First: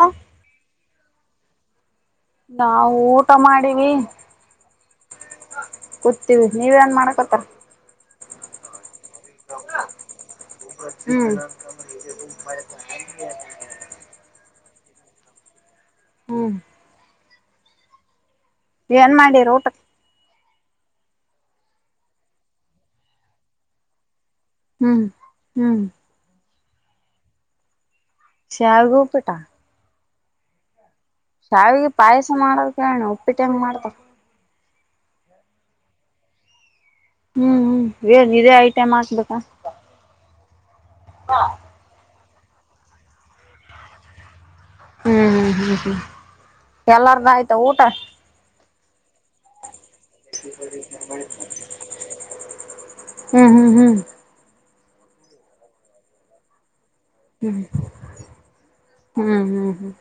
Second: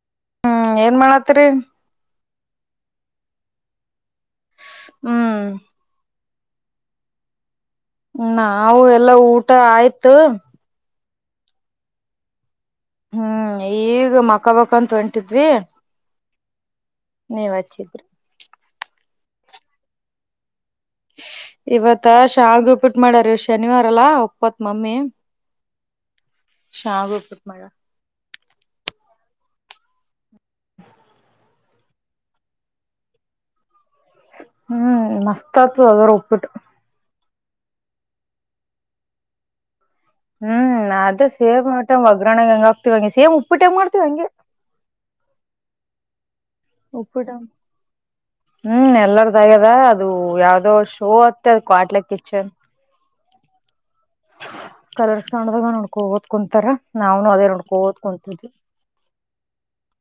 ಹಾ ಹ್ಮ್ ಏನ್ ಮಾಡತ್ರಿ ನಾವು ಊಟ ಮಾಡಿವ ಹ್ಮ್ ನೀವ್ ಏನ್ ಮಾಡ್ಕೊತಾರ ನಾವು ಎಲ್ಲಾ ಊಟ ಆಯ್ತು ಹ್ಮ್ ಹ್ಮ್ ಈಗ ಮಕ್ಕಬಕ್ಕಂತ ಹೊಂಟಿದ್ವಿ ಹ್ಮ್ ನೀವ್ ಹಚ್ಚಿದ್ರಿ ಏನ್ ಮಾಡಿ ಊಟ ಇವತ್ತ ಶಾಗ ಪಿಟ್ಟ ಮಾಡ್ಯಾರ ಶನಿವಾರಲ್ಲಾ ಒಪ್ಪತ್ ಮಮ್ಮಿ ಹ್ಮ್ ಹ್ಮ್ ಶ್ಯಾವಿಗೆ ಉಪ್ಪಿಟ್ಟು ಮಳ ಶ್ಯಾವಿಗೆ ಉಪ್ಪಿಟಾ ಶಾವಿಗೆ ಪಾಯಸ ಮಾಡೋದ ಕಣ ಉಪ್ಪಿಟ್ಟ ಹೆಂಗ್ ಮಾಡ್ತಾರ ಹ್ಮ್ ಮಸ್ತ್ ಆಗ್ತದ ಅದರು ಒಪ್ಪಬಿಟ್ಟು ಹ್ಮ್ ಹ್ಮ್ ಏನ್ ಇದೇ ಐಟೈಮ್ ಹಾಕ್ಬೇಕಾ ಹ್ಮ್ ಅದ ಸೇ್ ಟಮ್ ಒಗ್ಗರಣ ಹೆಂಗ ಹಕ್ತಿವವಿ ಹಂಗೆ ಸೇ್ ಉಪ್ಪು ಟೈಮ ಮಾಡ್ತತಿವಿ ಹಂಗೆ ಹ್ಮ್ ಹ್ಮ್ ಹ್ಮ್ ಹ್ಮ್ ಉಪ್ಪಿಟ ಎಲ್ಲಾರ್ದು ಆಯ್ತಾ ಊಟ ಹ್ಮ್ ಎಲ್ಲಾರ್ದಾಗ್ಯದ ಅದ ಅದು ಯಾವ್ದೋ ಶೋ ಆತ್ತೆ ಅದು ಕ್ವಾಟ್ಲೆ ಕಿಚನ್ ಹ್ಮ್ ಹ್ಮ್ ಹ್ಮ್ ಕಲರ್ಸ್ ಕನ್ನಡದಾಗ ನೋಡ್ಕೋ ಓದ್ಕೊಂತಾರ ನಾವನು ಅದೇ ನೋಡ್ಕೋ ಓದ್ಕೊತಿದಿ ಹ್ಮ್ ಹ್ಮ್ ಹ್ಮ್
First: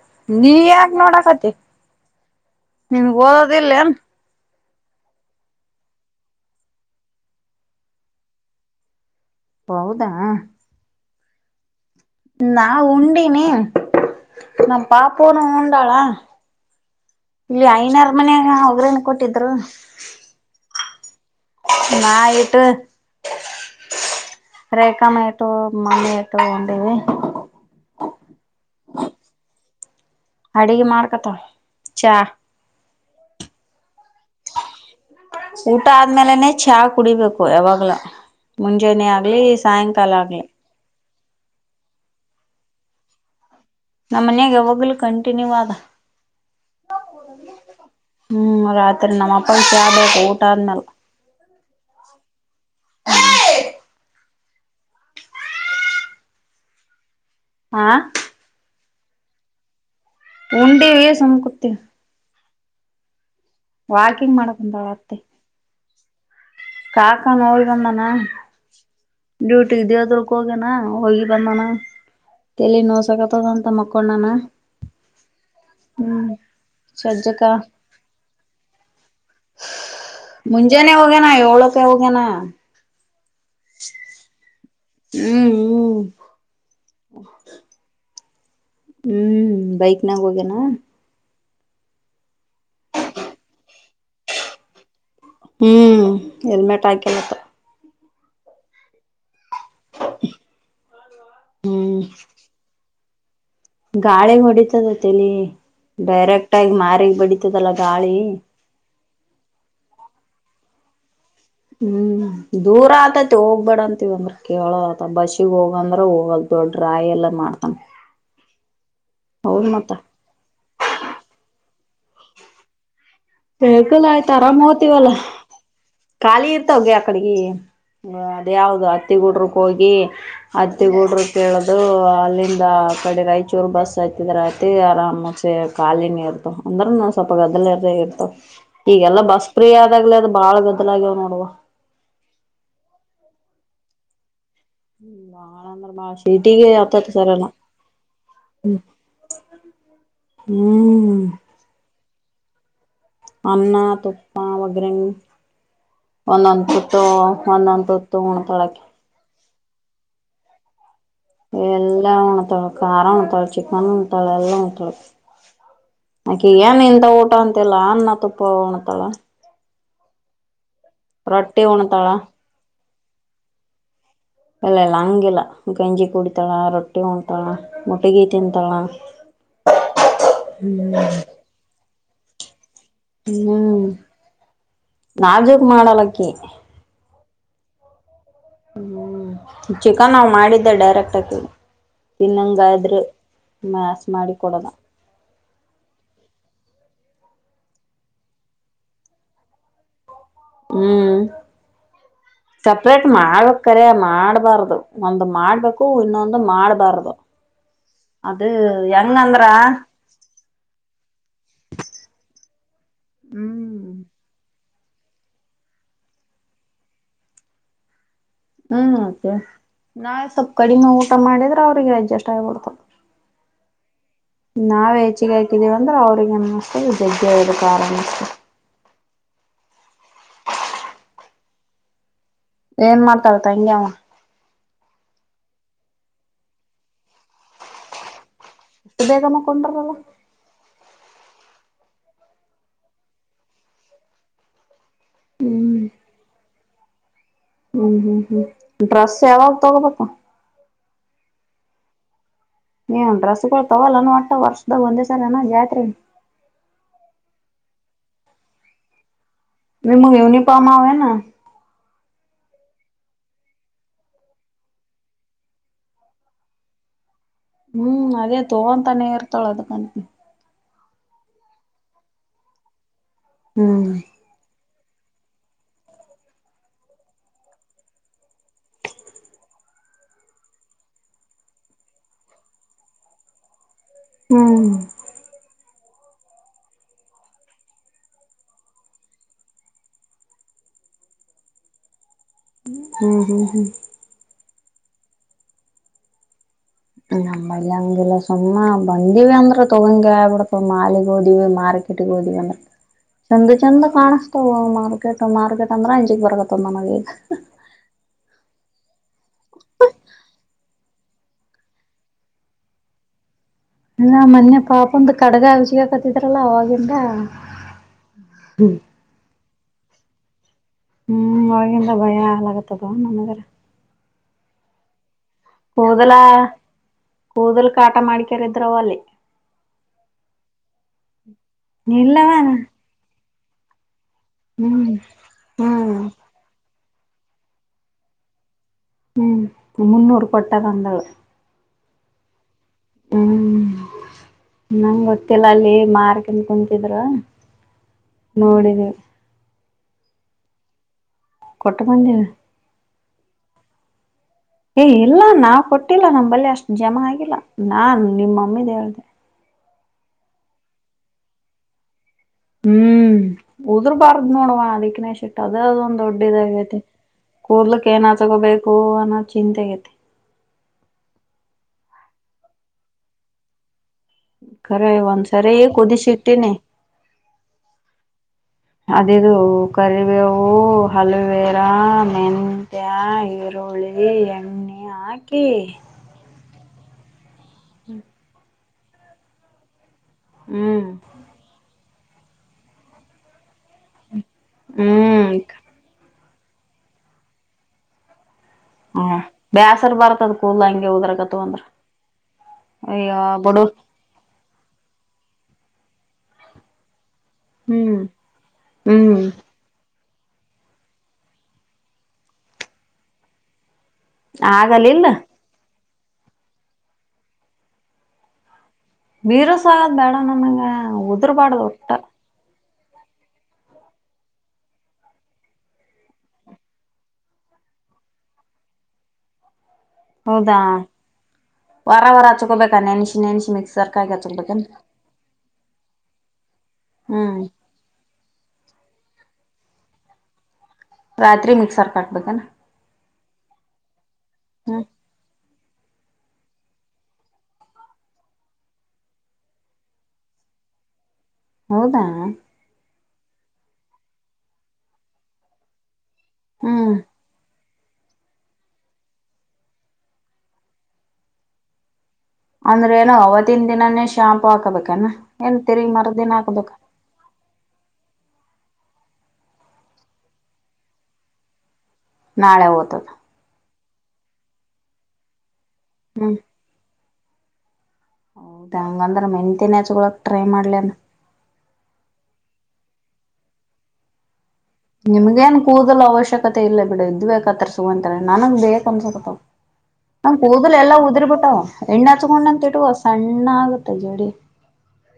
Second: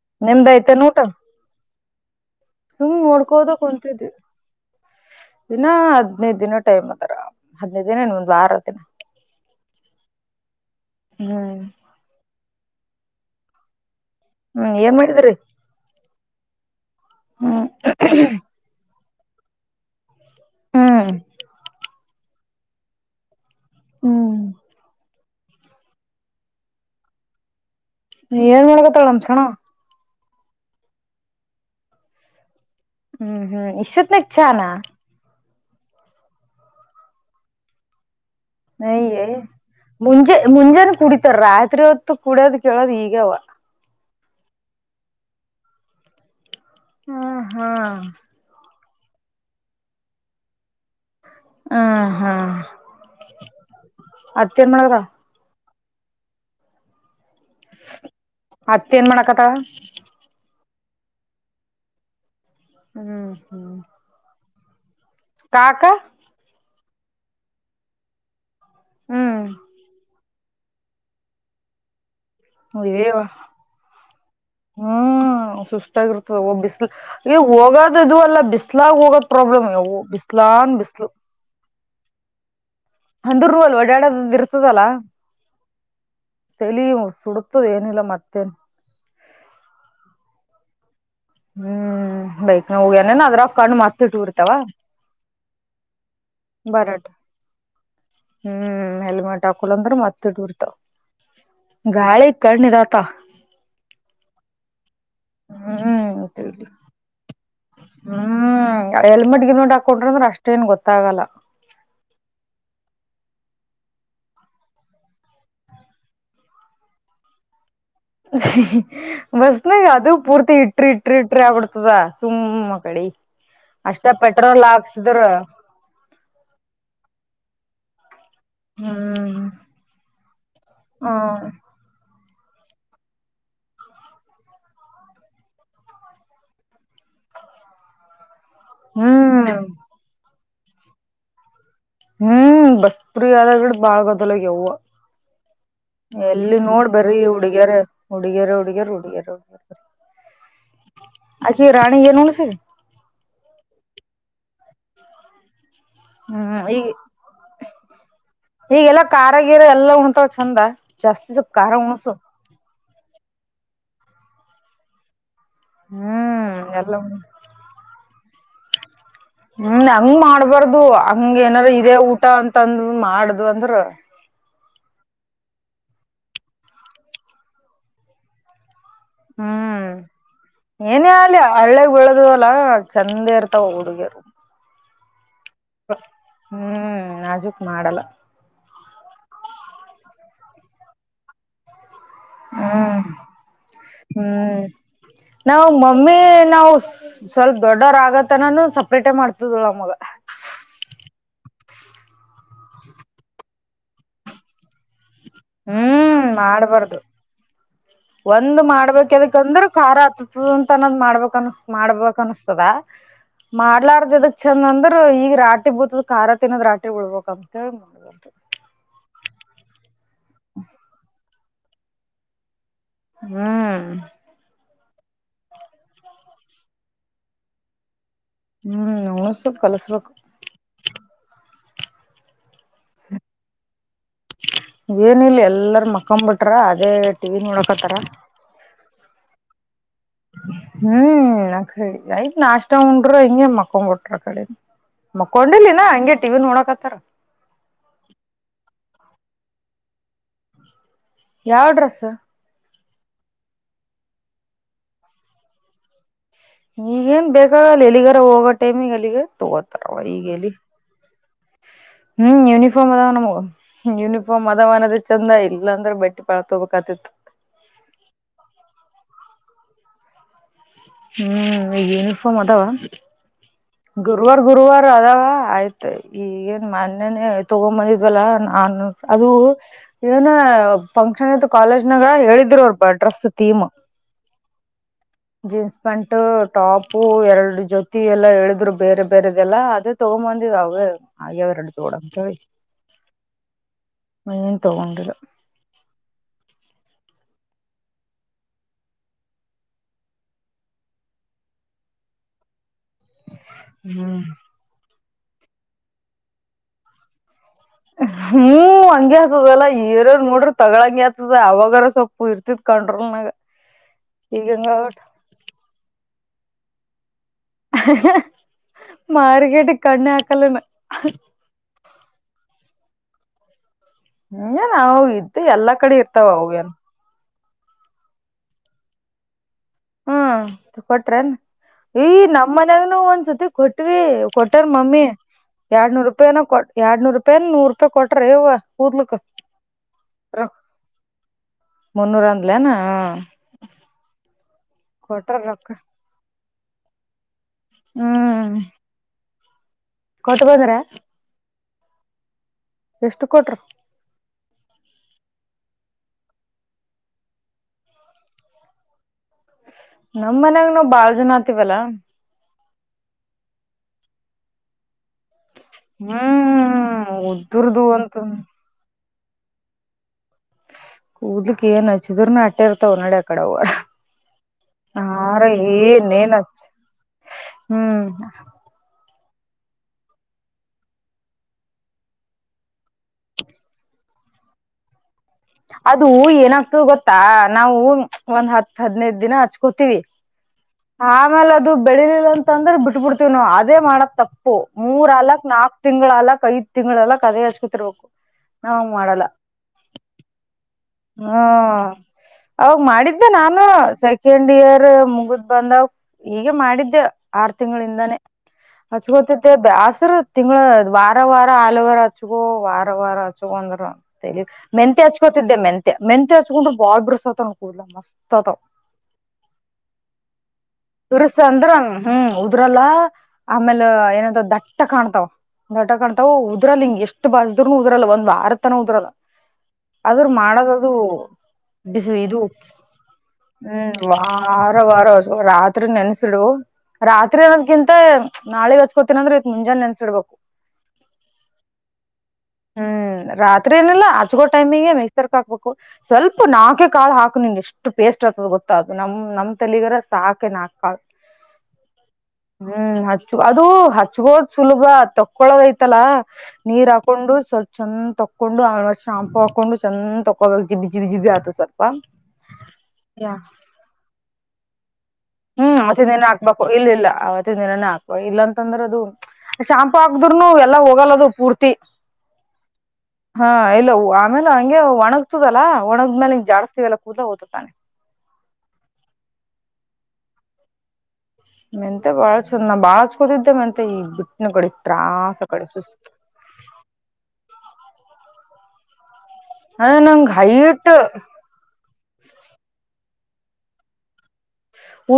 ನೀ ಯಾಕ ಊಟ ನೋಡಕತಿ ಸುಮ್ ನಿಮಗ್ ನೋಡ್ಕೋದ ಓದೋದ ಇಿಲ್ಲನ್ ದಿನ ಹದ್ೈದದು ದಿನ ಟೈಮ್ ಅದಾರ ಹದ್ಿನೈದು ದಿನ ಇನ್ ಒಂದ್ ವಾರ ದಿನ ಹೌದಾ ಹ್ಮ್ ನಾ ಉಂಡಿನಿ ಹ್ಮ್ ನಾ ಏನ್ ಮಾಡಿದ್ರಿ ಪಾಪನು ಉಂಡಳಾ ಇಲ್ಲಿ ಹ್ಮ್ ಐನಾರ ಮನ ಒಗ್ರೇನ ಕೊಟ್ಟಿದ್ರು ಹ್ಮ ನ ಇಟ್ಟು ಹ್ಮ್ ರೇಖಾ ಮಾಡ ಎಷ್ಟೋ ಮನೆ ಎಟ್ಟು ಒಂಡವಿ ಏನ್ ಮಾಡ್ಕತ್ತಾಳಮ್ಸಣ ಅಡಗೆ ಮಾಡ್ಕತ ಚಾ ಹ್ಮ್ ಹ್ಮ್ ಇಷ್ಟತ್ ನಕ್ ಚಾನ ಊಟ ಆದ್ಮೇಲೆನೆ ಚಹಾ ಕುಡಿಬೇಕು ಯಾವಾಗ್ಲ ಮುಂಜಾನೆ ನಯ್ಯೇ ಆಗ್ಲಿ ಸಾಯಂಕಾಲ ಮುಂಜೆ ಆಗ್ಲಿ ಮುಂಜೆಾನ ಕುಡಿತಾರ ರಾತ್ರಿ ಹೊತ್ತು ಕುಡಿಯೋದ ಕೇಳೋದ್ ಈಗವ ನಮ್ಮ ಮನ್ಯಾಗಾವೋಗ್ಲು ಕಂಟಿನ್ಯೂ ಆದ ಹ್ಮ ಹಾ ಹ್ಮ್ ರಾತ್ರಿ ನಮ್ಮ ಅಪ್ಪ ಚಾ ಬು ಊಟ ಆದ್ನಲ್ಲ ಹ್ಮ ಹಾ ಹತ್ತೇನ್ ಮಾಡ್ರ ಹಾ ಅತ್ತೆ ಏನ್ ಮಾಡಕತರಾ ಉಂಡೆವೇ ಸಂಕುತ್ತ ಹ್ಮ್ ಹ್ಮ್ ವಾಕಿಂಗ್ ಮಾಡಕ್ ಒಂದಾಳತ್ತೆ ಕಾಕಾ ಕಾಕಾ ನೋಳಗಮ್ಮನಾ ಹ್ಮ್ ಡ್ಯೂಟಿ ಇದೆಯದ್ರಕ್ಕ ಹೋಗ್ಯನಾ ಹೋಗಿ ಬಂದಾನ ತಲಿ ಅಯ್ಯವ್ವ ನೋಸಕತದ ಅಂತ ಮಕ್ಕೊಂಡ್ಣನ ಹ್ಮ್ ಸುಸ್ತಾಗಿರ್ತದ ಬಿಸಲ ಈ ಸಜ್ಜಕ ಹೋಗದದು ಅಲ್ಲ ಬಿಸ್ಲಾಗ ಹೋಗತ್ತ ಪ್ರಬ್ಲಮ್ ಬಿಸ್ಲಾನ್ ಹೋಗನಾ ಏಳಕ್ಕೆ ಹೋಗನಾ ಅಂದ್ರೂವಲ್ ಡಾಡದ್ದ ಇರ್ತದಲ್ಲಾ ಹ್ಮ್ ಹ್ಮ್ ತಲಿ ಸುಡತದ ಏನಿಲ್ಲ ಮತ್ತೇ. ಹ್ಮ್ ಬೈಕ್ನಾಗ ಹೋಗ್ಯಾನ? ಹ್ಮ್ ಬೈಕ್ ನ ಹೋಗ್ಯಾನ ಅದ್ರಕಣ್ ಮತ್ತ [unintelligible] ಹ್ಮ್ ಹೆಲ್ಮೆಟ್ ಬರಾಟ ಹಾಕಲ್ಲಂತ್ತ. ಹ್ಮ್ ಹೆಲ್ಮೆಟ್ ಹಾಕಿಲ್ಲಂದ್ರೆ ಮತ್ತ [unintelligible] ಹ್ಮ್ ಗಾಳಿ ಕಣ್ [unintelligible] ತ್ತ ಗಾಳಿ ಹೊಡಿತದ ತಲಿ ಹ್ಮ್ ಡೈರೆಕ್ಟಾಗ್ ಮಾರಿಗ್ ಬಡಿತದಲ್ಲ ಗಾಳಿ. ಎಡೆ ಹೆಲ್ಮೆಟ್ ಗಿಲ್ಮೆಟ್ ಹಾಕೊಂಡ್ರದ್ ಅಷ್ಟೇನ್ ಗೊತ್ತಾಗಲ್ಲ. ಹ್ಮ್ ದೂರ ಆತತಿ ಹೋಗ್ಬೇಡಂತೀವ ಅಂದ್ರ ಕೇಳೋತ ಬಸ್ಸಿಗೆ ಹೋಗಂದ್ರ ಹೋಗಲ್ದು ಡ್ರೖವ್ ಎಲ್ಲಾ ಮಾಡ್ತ ಹ ಬಸ್ನಾಗ ಅದು ಪೂರ್ತಿ ಇ ಟ್ರಿಟ್ರಿಟ್ರಿ ಆಗ್ಬುಡ್ತದಾ ಸುಮ್ಮ ಕಳಿ [unintelligible] ಆಯ್ತ್ ಆರಾಮ್ ಹೋತಿವಲ್ಲ ಖಾಲಿ ಇರ್ತವಗೆ ಆಕಡೀ ಹ ಅದ ಯಾವ್ದ್ ಹತ್ತಿ ಹ್ಮ್ ಗುಡ್ರಕ್ ಹೋಗಿ ಹತ್ತಿ ಗುಡ್ರ ಕೇಳದು ತ್ತು ಅಲ್ಲಿಂದ ಆ ಕಡೆ ರಾಯ್ಚೂರು ಬಸ್ ಹತ್ತಿದ್ರಾತ್ರಿ ಆರಾಮ ಖಾಲಿನೆ ಇರ್ತವ್. ಅಂದ್ರ ನಾ ಸ್ವಲ್ಪ ಗದ್ದಲರೇ ಇರ್ತವ ಈಗೆಲ್ಲಾ ಬಸ್ ಹ್ಮ್ ಫ್ರೀ ಆದಾಗ್ಲೆ ಅದ ಬಾಳ್ ಗದ್ದಲ ಆಗ್ಯವ್ ನೋಡುವ. ಹ್ಮ್ ಬಸ್ ಫ್ರೀ ಆದಗಿಂದ್ ಬಾಳ್ ಗೊದ್ದಲ್ಲಾಗಿಯವ್. ಬಾಳ ಅಂದ್ರ ಬಾಳ ಎಲ್ಲಿ ಶೀಟಿಗೆ ನೋಡ್ ಹತ್ತತ್ ಬರಿ ಸರಿಲ್ಲ ಹುಡುಗಿಯರ ಹುಡುಗಿಯರ್ ಹುಡುಗಿಯರ್ ಹುಡುಗಿಯರ್ ಹುಡುಗಿಯರ್ ಹ್ಮ್ ಆಕಿ ರಾಣೀಗೇನ್ ಉಣ್ಸ್ರಿ. ಅನ್ನ ತುಪ್ಪಾ ವಗರಣಿ. ಹ್ಮ್ ಒಂದೊಂದ್ ಈಗ ತತ್ತು ಒಂದೊಂದ್ ಹೊತ್ತು ಉಣ್ತಾಳಕೆ. ಖಾರಗಿರ ಎಲ್ಲ ಉಣ್ತಾವ್ ಚಂದ ಜಾಸ್ ಎಲ್ಲಾ ಉಣ್ತಾಳ ಖಾರ ಉಣ್ತಾಳ ಚಿಕನ್ ಉಣ್ತಾಳೆ ಎಲ್ಲ ಉಣ್ತಾಳ. ಅಕೆ ಹ್ಮ್ ಏನ್ ಎಲ್ಲ ಇಂತ ಊಟ ಅಂತಿಲ್ಲ ಅನ್ನ ತುಪ್ಪ ಉಣ್ತಾಳ. ಹ್ಮ್ ಹಂಗ್ ಮಾಡ್ಬಾರ್ದು ಹಂಗ ರೊಟ್ಟಿ ಏನಾರ ಇದೇ ಉಣ್ತಾಳ ಊಟ ಅಂತಂದ ಮಾಡ್ದ್ ಅಂದ್ರ ಇಲ್ಲೆ ಇಲ್ಲ ಹಂಗಿಲ್ಲ ಗಂಜಿ ಕುಡಿತಾಳ ರೊಟ್ಟಿ ಉಣ್ತಾಳ ಮುಟಗಿ ತಿಂತಾಳ. ಹ್ಮ್ ಏನೇ ಆಲಿ ಹಳ್ಳೇಗ್ ಬೆಳ್ದವಲ್ಲ ಹ್ಮ್ ನಾ ಜ ಹ್ಮ್ ನಾಜೂಕ್ ಮಾಡಲ್ಲ. ಹ್ಮ್ ಚಿಕನ್ನವ್ ಮಾಡಿದ್ದೆ ಡೈರೆಕ್ಟ್ ಆಗಿ. ತಿನ್ನಂಗಾದ್ರು ಹ್ಮ್ ಮಾಶ್ ಮಾಡಿ ಕೊಡಲ್ಲ. ನಾವು ಮಮ್ಮಿ ನಾವು ಸ್ವಲ್ಪ ದೊಡ್ಡವ್ರ್ ಆಗತನಾನು ಸಪ್ರೇಟೇ ಮಾಡ್ತದ ಮಗ. ಹ್ಮ್ ಸಪ್ರೇಟ್ ಮಾಡ ಕರೆ ಮಾಡ್ಬಾರ್ದು. ಒಂದು ಮಾಡ್ಬೇಕು ಇನ್ನೊಂದು ಮಾಡ್ಬಾರ್ದು. ಅದು ಒಂದ್ ಹೆಂಗಂದ್ರ ಮಾಡ್ಬೇಕೆದಕಂದ್ರೆ ಖಾರ ಆತ ಅಂತ ಅನ್ನೋದ್ ಮಾಡ್ಬೇಕ ಅನ್ ಮಾಡ್ಬೇಕ್ ಅನಿಸ್ತದ ಹ್ಮ್ ಮಾಡ್ಲಾರ್ದಿದಕ್ ಚನ್ಅಂದ್ರ ಈಗ ರಾಟಿ ಬೂತದ ಖಾರ ತಿನ್ನೋದಾ ರಾಟಿ ಉಳ್ಬಬೇಕ್ ಅದ್ಕೆ. ಹ್ಮ್ ತ್ತೆ ನಾವೆ ಸೊಪ್ಪ ಕಡಿಮೆ ಊಟ ಮಾಡಿದ್ರೆ ಅವ್ರಿಗೆ ಅಡ್ಜಸ್ಟ್ ಆಗ್ಬಿಡ್ತವ್ ಹ್ಮ್ ನಾವ್ ಹೆಚಿಗೆ ಹಾಕಿದೀವಂದ್ರೆ ಅವ್ರಿಗೆ [unintelligible] ಹ್ಮ್ ಓದ್ಸದ್ ಕಲ್ಸ್ಬೇಕು. ಏನ್ ಮಾಡ್ತಾಳ್ ತಂಗಿ ಅವ ಏನ್ ಇಲ್ಲ ಎಲ್ಲರ ಮಕೊ ಬಿಟ್ರ ಅದೇ ಟಿವಿ ನೋಡಕತ್ತಾರ ಬೇಗ ಮಕ್ಕೊಂಡ್ರಲ್ಲ ಹ್ಮ್ [unintelligible] ನಾಷ್ಟ ಉಂಡ್ರು ಹಿಂಗೆ ಮಕ್ಕೊ ಬಿಟ್ರು ಅಕಡೆ ಹ್ಮ್ ಮಕ್ಕೊಂಡಿಲ್ಲಲಿನ ಹಂಗೆ ಟಿವಿ ನೋಡಕತ್ತಾರ ಹ್ಮ್ ಹ್ಮ್ ಹ್ಮ್ ಡ್ರೆಸ್ ಯಾವಾಗ್ ತೊಗೋಬೇಕು ಯಾವ ಡ್ರೆಸ್ ನೀನ್ ಡ್ರೆಸ್ಗಳು ತಗೊಲೇನ [unintelligible] ವರ್ಷದಾಗ ಒಂದೇ ಸರಿ ಜಾತ್ರಿಗೆ ಈಗೇನ್ ಬೇಕಾಗಲ್ಲ ಎಲ್ಲಿಗಾರ ಹೋಗೋ ಟೈಮಿಗೆ ಅಲ್ಲಿಗೆ ತಗೋತರೆ ನಿಮಗ್ ಈಗ ಎಲ್ಲಿ ಯೂನಿಫಾರ್ಮ್ ಅವೇನ ಹ್ಮ್ ಯೂನಿಫಾರ್ಮ್ಇದಾವೆ ನಮ್ಮವು ಯೂನಿಫಾರ್ಮ್ ಅದವೆ ಅನ್ನದೆ ಚಂದ ಇಲ್ಲ ಅಂದ್ರೆ ಬಟ್ಟಿ ಬಾಳ ತಗೊಬೇಕಾತಿತ್ತು ಹ್ಮ್ ಅದೇ ತಗೋಂತಾನೆ ಇರ್ತಾಳೆ ಅದಕ್ಕಂತ ಹ್ಮ್ ಯೂನಿಫಾರ್ಮ್ ಅದಾವ ಹ್ಮ್ ಗುರುವಾರ ಗುರುವಾರ ಅದ ಆಯ್ತು ಈಗೇನ್ ಮೊನ್ನೆನೆ ತಗೊಬಂದಿದ್ವಲ್ಲ ನಾನು ಅದು ಏನ ಫಂಕ್ಷನ್ ಇತ್ತು ಕಾಲೇಜ್ನಾಗ ಹೇಳಿದ್ರರು ಅವರು ಬ ಡ್ರೆಸ್ ಥೀಮ್ ಹ್ಮ್ ಜೀನ್ಸ್ ಪ್ಯಾಂಟ್ ಟಾಪ್ ಎರಡು ಜೊತಿ ಎಲ್ಲಾ ಹೇಳಿದ್ರು [unintelligible] ಬೇರೆ ಬೇರೆದೆಲ್ಲ ಅದೇ ತಗೊಂಬಂದಿದ್ದು ಅವ ಹಾಗೆರೆಡು [unintelligible] ಹ್ಮ್ ಹ್ಮ್ ಹ್ಮ್ ಹೂ ತಗೊಂಡಿರು ನಮ್ಮಲ್ಲಿ ಹಂಗಿಲ್ಲ ಸುಮ್ಮ ಬಂದಿವಿ ಅಂದ್ರ ತೊಗೊಂಡ ಆಗಬಿಡ್ತು ಮಾಲ್ [unintelligible] ಮಾರ್ಕೆಟ ಇಟ್ಟಬೋದ ಏನ ಚೆಂದ ಚೆಂದ ಹ್ಮ್ ಕಾಣಿಸತವ ಮಾರ್ಕೆಟ್ ಮಾರ್ಕೆಟ್ ಅಂದ್ರ ಅಂಜಿಕ್ ಬರ್ಗತ್ತವ ನಮಗ ಈಗ ಹ್ಮ್ ಹಂಗೆ ಆತದಲ್ಲಾ ಏನೇನ್ ನೋಡ್ರ ತಗೊಳಂಗೆ ಆತದ ಅವಾಗಾರ ಸ್ವಲ್ಪ ಇರ್ತಿತ್ ಕಂಟ್ರೋಲ್ನಗ ಇಲ್ಲ ಮನ್ನೆ ಪಾಪಂದು ಕಡಗ ಹಜಿಕತ್ತಿದ್ರಲ್ಲ ಅವಗಿಂದ ಮಾರಿಕೇಟಿಗ ಕಣ್ಣೆ ಹಾಕಲ್ಲನ ಹ್ಮ್ ಅವಗಿಂದ ಭಯ ಆಗತ್ತದ ನಮಗ [unintelligible] ಕಡೆ ಕೂದಲ ಇರ್ತಾವ ಅವು ಏನ್ ಕೂದಲು ಕಾಟ ಮಾಡಿಕಾರಿದ್ರವು ಅಲ್ಲಿ ಹ್ಮ್ ಕೊಟ್ರೇನ್ ಈ ಇಲ್ಲವನ ನಮ್ಮ್ ಮನ್ಯಾಗನು ಒಂದ್ಸತಿ ಕೊಟ್ವಿ ಕೊಟಾರ ಹ್ಮ್ ಮಮ್ಮಿ ಹ್ಮ್ ಎರ್ಡ್ನೂರು ರೂಪಾಯನ ಎರಡ್ನೂರು ರೂಪಾಯನ ನೂರು ರೂಪಾಯಿ ಕೊಟ್ರೆ ಯವ್ವ ಕೂದ್ಲಲ್ಕ ಹ್ಮ್ ಮುನ್ನೂರು ಕೊಟ್ಟದ ಅಂದಳ ಮುನ್ನೂರು ಅಂದ್ಲೇನು ಹೂ ಹ್ಮ್ ನಂಗ್ ಗೊತ್ತಿಲ್ಲ ರೊಕ್ಕ ಲೆ ಮಾರ್ಕನ್ ಕುಂತಿದ್ರು ಹ್ಮ್ ನೋಡಿದೆ ಕೊಟ್ಟ ಬೋದ್ರ ಕೊಟ್ಟ ಬಂದಿನಿ ಎಷ್ಟು ಕೊಟ್ರು ಏ ಇಲ್ಲ ನಾವ್ ಕೊಟ್ಟಿಲ್ಲ ನಮ ಬಳಿ ಅಷ್ಟು ಜಮಾ ಆಗಿಲ್ಲ ನಾನ್ ನಿಮ್ಮ ಮಮ್ಮಿದ ಹೇಳ್ದ ನಮ್ ಮನ್ಯಾಗ ನಾವು ಬಾಳ ಜನ ಆತಿವಲ್ಲಾ ಹ್ಮ್ ಉದರ್ಬಾರ್ದು ನೋಡುವ ಅದಿಕ್ಕೆ [unintelligible] ಅದೇ ಅದೊಂದ್ ದೊಡ್ಡ ಇದಾಗೈತಿ ಹ್ಮ್ ಕೂದ್ಲಕ ಉದ್ರದು ಏನ ಅಂತ ಹಚ್ಕೋಬೇಕು ಅನ್ನೋ ಚಿಂತೆ ಆಗೈತಿ ಕೂದ್ಲಿಕ್ ಏನ ಹಚ್ಚಿದ್ರುನು ಅಟ್ಟೆ ಇರ್ತಾವ್ ನಡಿ ಆ ಕಡೆವ್ವ ಖರೆ ಹಾರ ಒಂದ್ಸರಿ ಕುದಿಸಿ ಏನ್ ಏನ್ ಇಟ್ಟಿನಿ [unintelligible] ಹ್ಮ್ ಅದ ಇದು ಕರಿಬೇವು ಹಲುವೆರ ಮೆಂತ್ಯ ಒಳ್ಳೆ ಎಣ್ಣೆ ಹಾಕಿ ಅದು ಏನಾಗ್ತದ ಗೊತ್ತಾ ನಾವು ಒಂದ್ ಹತ್ ಹದ್ನೈದ ದಿನ ಹಚ್ಕೋತಿವಿ ಹ್ಮ್ ಆಮೇಲೆ ಅದು ಬೆಳಿಲಿಲ್ಲ ಅಂತಂದ್ರ ಬಿಟ್ಬಿಡ್ತವಿ ನಾವವು ಅದೇ ಮಾಡಕ್ ತಪ್ಪು ಮೂರ್ ಹ್ಮ್ ಅಲಕ್ ನಾಕ್ ತಿಂಗಳಲ್ಲ ಕೈ ತಿಂಗಳಲ್ಲ ಕದ ಹಚ್ಕೊತಿರ್ಬೇಕು ನಾವ್ ಹಂಗ್ ಹ್ಮ ಬೇಸರ್ ಬರತದ ಕೂಲ ಹಂಗೆ ಹ್ಮ ಉದ್ರಕತ್ತು ಅಂದ್ರ ಅವಾಗ ಅಯ್ಯ ಮಾಡಿದ್ದೆ ನಾನು ಬಡು ಸ ಸೆಕೆಂಡ್ ಇಯರ್ ಮುಗುದ್ ಬಂದಾವ ಹೀಗೆ ಮಾಡಿದ್ದೆ ಆರು ಹ್ಮ್ ತಿಂಗಳಿಂದಾನೇ ಹ್ಮ್ ಅಚ್ಗೋತ ಮ ಹಸರು ತಿಂಗಳು ವಾರ ವಾರ ಆಲವಾರ ಆಚ್ಗೋ ವಾರ ವಾರ ಆಚ್ಗೋ ಅಂದ್ರೆ ಮೆಂತೆ ಆಗಲಿಲ್ಲ ಹಚ್ಕೋತಿದ್ದೆ ಮೆಂತೆ ಮೆಂತೆತ್ ಹಚ್ಕೊಂಡು ಬಾಳ್ ಬಿಡ್ ಸತವ ಕೂಡ್ಲ ಮಸ್ತ್ ಸತವ ಬೀರುಸ ಆಗದ್ ಬೇಡ ನನಗೆ ಉದ್ರಬಾಡ್ದ್ ಒಟ್ಟ ಇಬ್ರಲ್ಲಾ ಆಮೇಲ್ ಏನಂತ ದಟ್ಟ ಕಾಣ್ತಾವ ದಟ ಕಂಟಾವವು ಉದ್ರಲ್ಲ ಹಿಂಗ ಎಷ್ಟು ಬಾಸ್ನು ಉದ್ರಲ್ಲ ಒಂದ್ ವಾರತನ ಉದ್ರಲ್ಲ ಅದ್ರ ಹೌದಾ ಮಾಡದದು ವಾರ ಬಿಸಿಲು ವಾರ ಇದು ಹಚ್ಕೋಬೇಕಾ ನೆನ್ಸಿ ನೆನ್ಸಿ ಹ್ಮ್ ಮಿಕ್ಸರ್ಕಾಗಿ ಹಚ್ಕೋಬೇಕೇನ್ ವಾರ ರಾತ್ರಿ ನೆನ್ಸಿಡು ಹ್ಮ್ ರಾತ್ರಿ ಅನ್ನೋದ್ಕಿಂತ ನಾಳ ಹಚ್ಕೋತನಂದ್ರೆ ಇ ಮುಂಜಾನೆಸಿಡ್ಬೇಕು ರಾತ್ರಿ ಮಿಕ್ಸರ್ ಕಾಟ್ಬೇಕನಾ ಹ್ಮ್ ರಾತ್ರಿ ಏನಿಲ್ಲಾ ಆಚ್ಗೋ ಹ್ಮ್ ಟೈಮಿಗೆಗೆ ಮಿಕ್ಸರ್ ಕ ಹಾಕ್ಬೇಕು ಸ್ವಲ್ಪ ನಾಕೆ ಕಾಳು ಹಾಕು ನಿನ್ ಎಷ್ಟು ಪೇಸ್ಟ್ ಆಗ್ತದ ಗೊತ್ತಾಗದು ನಮ್ ನಮ್ಮ ತಲಿಗರ ಸಾಕೆ ನಾಕಕ್ ಕಾಳು ಹೌದಾ ಹ್ಮ್ ಹಚ್ಚ ಅದು ಹಚ್ಕೋದ್ ಸುಲಭ ತಕ್ಕೊಳೋದ ಐತಲ್ಲಾ ನೀರ್ ಹ್ಮ್ ಹಾಕೊಂಡು ಸ್ವಲ್ಪ ಚಂದ ತಕೊಂಡು ಶಾಂಪು ಹಾಕೊಂಡು ಚಂದ ತೊಂಡು ಕಾಗಿ ಬಿಜಿ ಬಿಜಿತು ಸರ್ ಅಂದ್ರೆ ಏನೋ ಅವತ್ತಿನ ದಿನಾನೇ ಶಾಂಪು ಹಾಕಬೇಕನಾ ಹ್ಮ್ ಮತ್ತೆನ್ನೇನ್ ಹಕ್ಬೇಕು ಇಲ್ಲಿ ಇಲ್ಲ ನ ಹಾಕ ಇಲ್ಲಾಂತಂದ್ರೆ ಅದು ಶಾಂಪು ಹಾಕದರುನು ಎಲ್ಲಾ ಹೋಗಲ್ಲದು ಪೂರ್ತಿ ನಾಳೆ ಹೊತ ಹಾ ಇಲ್ಲ ಆಮೇಲೆ ಹಂಗೆ ಒಣಗ್ತದಲ್ಲಾ ಹ್ಮ್ ಒಣಗ್ಮೇಲೆಂ ಜಾಸ್ತಿಲ್ಲ ಕೂದಾ ಓ್ತತಾನೆ ಇದ ಹಂಗಂದ್ರೆ ಮೆಂತೆನಚ್ಗಳಕ್ ಟ್ರೈ ಮಾಡ್ಲನ್ ಮೆಂತೆ ಬಾಳ ಚಂದ ನಾ ಬಾಳಚ್ಕೋದಿದ್ದೆ ಮೆಂತೆತ್ ಈಗ್ ಗಿಫಿನ ಕೊಡೆ ನಿಮ್ಗ ಏನ್ ಕೂದಲು ಅವಶ್ಯಕತೆ ಇಲ್ಲ ಬಿಡ ಇದ್ ಬೇಕ ತರ್ಸುವಂತ ನಂಗಗ್ ಬೇಕಕ್ ಅನ್ಸತಾವ ಅದ ನಂಗ್ ನಮ್ ಕೂದಲು ಹೈಟ್ ಎಲ್ಲಾ ಉದ್ರ ಬಿಟ್ಟ ಎಣ್ಣೆ ಹಚ್ಕೊಂಡಂತ ಇಟ್ಟುವ ಸಣ್ಣ ಆಗತ್ತೆ ಜೋಡಿ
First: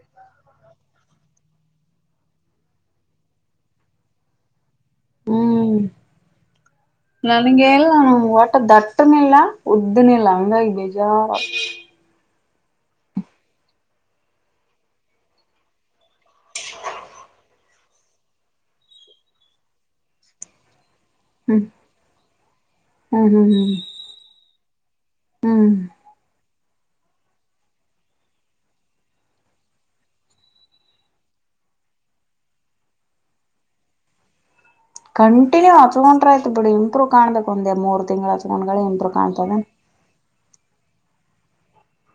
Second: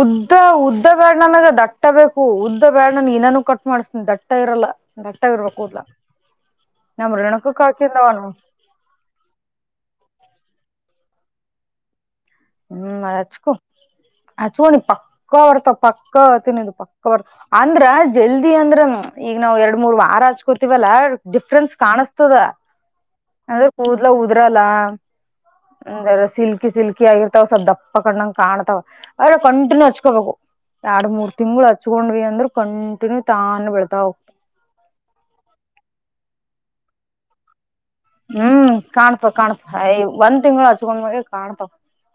ಉದ್ದ ಉದ್ದ ಬ್ಯಾಡ್ಣನಾಗ ದಟ್ಟ ಬೇಕು ಉದ್ದ ಬ್ಯಾಡ್ಣ ನಾನೂ ಕಟ್ ಮಾಡಿಸತನಿ ದಟ್ಟ ಇರಲ್ಲ ಗಟ್ಟಗ ಇರ್ಬೇಕ ಹ್ಮ್ ಕೂದಲಾ ನಮ್ ರೆಣಕಕ್ ಹಾಕಿಂದವನು ದಟ್ಟನ ಇಲ್ಲ ಉದ್ದನ ಇಲ್ಲ ಅವಂಗಾಗಿ ಬೇಜಾರು ಹ್ಮ್ ಹಚ್ಕೋ ಹಚ್ಕೋಣಿ ಪಕ್ಕ ಅವರ್ತ ಪಕ್ಕ ತಿನ್ನದು ಪ ಅಂದ್ರ ಜಲ್ದಿ ಅಂದ್ರ ಈಗ ನಾವ್ ಎರಡ್ ಮೂರ್ ವಾರ ಹಚ್ಕೋತಿವಲ್ಲಾ ಹ್ಮ್ ಡಿಫ್ರೆನ್ಸ್ ಕಾಣಸ್ತದ ಹ್ಮ್ ಹ್ಮ್ ಅಂದ್ರೆ ಹ್ಮ್ ಕೂದ್ಲ ಉದ್ರಲ್ಲ ಹ್ಮ್ ಅ್ರ ಸಿಲ್ಕಿ ಸಿಲ್ಕಿ ಆಗಿರ್ತ ಸ್ವಲ್ ದಪ್ಪ ಕಣ್ಣಂಗ್ ಕಾಣ್ತವ ಅವ್ರ ಕಂಟಿನ್ಯೂ ಹಚ್ಕೋಬೇಕು ಎರಡ್ ಮೂರ್ ತಿಂಗಳು ಹಚ್ಕೊಂಡ್ರಿ ಅಂದ್ರರು ಕಂಟಿನ್ಯೂ ತಾನು ಬೆಳ್ತಾ ಹೋಗ ಕಂಟಿನ್ಯ ಹಚ್ಕೊಂಡ್ರ ಆಯ್ತ ಬಿಡಿ ಇಂಪ್ರೂವ್ ಕಾಣಬೇಕ ಒಂದೇ ಮೂರು ತಿಂಗಗಳು ಹಚ್ಕೊಂಡ್ಗಳ ಇಂಪೂ ಕಾಣ್ತದ ಅಯ ಒಂದ್ ತಿಂಗ್ಗಳು ಹಚ್ಕೊಂಡ ಮಾಗೆ ಕಾಣ್ತವ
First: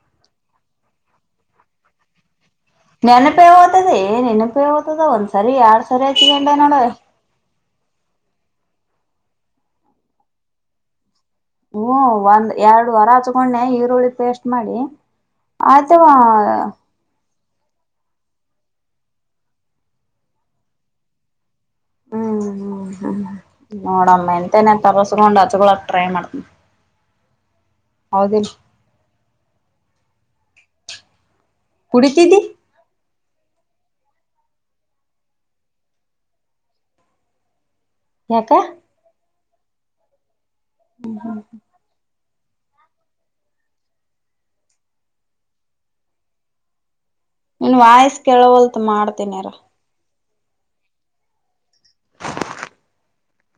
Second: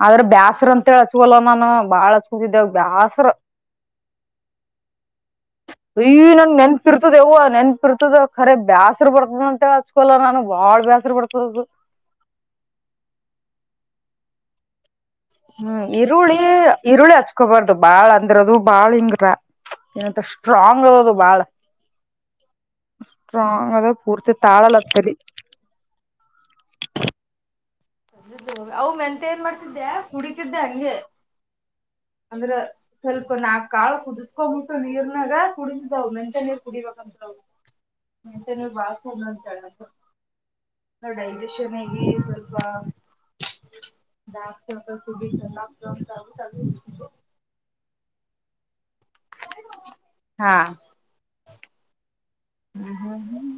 ಆದ್ರೆ ಬ್ಯಾಸ್ರ ಅಂತೇಳಿ ಹಚ್ಕೊಲ್ಲ ನಾನ ಬಾಳ್ ಅಚ್ಕ ದುಗದಾ ನೆನಪೇ ತದ ನೆನಪೇ ಓ್ತದ ಒಂದ್ಸರಿ ಎರಡ್ ಸರಿ ಅಯ್ಯ ಆಯತಂಡ ನನ್ ನೋಡ ನೆನ್ಪಿರ್ತದ ಯವ್ವ ನೆನ್ಪಿರ್ತದ ಕರೆ ಬ್ಯಾಸ್ರ್ ಬರ್ತದಂತ್ ಹೇಳ್ ಹಚ್ಕೊಲ್ಲ ನಾನು ಬಾಳ್ ಬ್ಯಸ್ರು ಬರ್ತದದು. ಹ್ಮ್ಮ್ ಒಂದ್ ಎರ್ಡ್ ವಾರ ಹಚ್ಕೊಂಡ್ನ್ಯ ಈರುಳ್ಳಿ ಪೇಸ್ಟ್ ಮಾಡಿ. ಹ್ಮ್ ಆತವ. ಈರುಳ್ಳಿ ಈರುಳ್ಳಿ ಹಚ್ಕೋಬಾರ್ದು ಬಾಳ್ ಅಂದ್ರದು ಬಾಳ್ ಹಿಂಗ್ರಾ ಏನಂತರ್ ಸ್ಟ್ರಾಂಗ್ ಅದದು ಬಾಳ. ಹ್ಮ್ಮ್ ಸ್ಟ್ರಾಂಗ್ ಅದ ನೋಡಮ್ಮ ನಮ್ ಪೂರ್ತಿ ಮಂತೆನನ್ ತಾಳಲತ್ತರಿ ತರುಸ್ಕೊಂಡ್ ಹಚ್ಕೊಳಕ್ ಟ್ರೈ ಮಾಡ್ತನ್. ಹೌದಿಲ್. ಅವ್ ಮೆಂತೆ ಏನ್ ಮಾಡ್ತಿದ್ದೆ ಕುಡಿತಿದ್ದೆ ಹಂಗೆ. ಕುಡಿತ್ ಅಂದ್ರ ಸ್ವಲ್ಪ ನಾಕ್ ಕಾಳ ಕುುದಿಸಕೊಂಬಿಟ್ಟು ನೀರ್ನಾಗ ಕುಡೀತಿದಾವ್ ಮೆಂತೆ ನೀರ್ ಕುಡಿಬಕಂತ್. [inaudible] ಮೆಂತೆ ಯಾಕ ನೀರ್ ಬಾಳ ಕುಡುದ್ರಂದ್ರ ತೆಳ್ಗಾಕರ್ ಮತ್ತೆ ಡೈಜೆಷನಿಗ್. [unintelligible] ನೀನ್ ವಾಯ್ಸ್ ಕೆೇಳವಲ್ದು ಮಾಡ್ತಿನಿರು. ಹಾ. ಹ್ಮ ಹ್ಮ್ ಹ್ಮ್.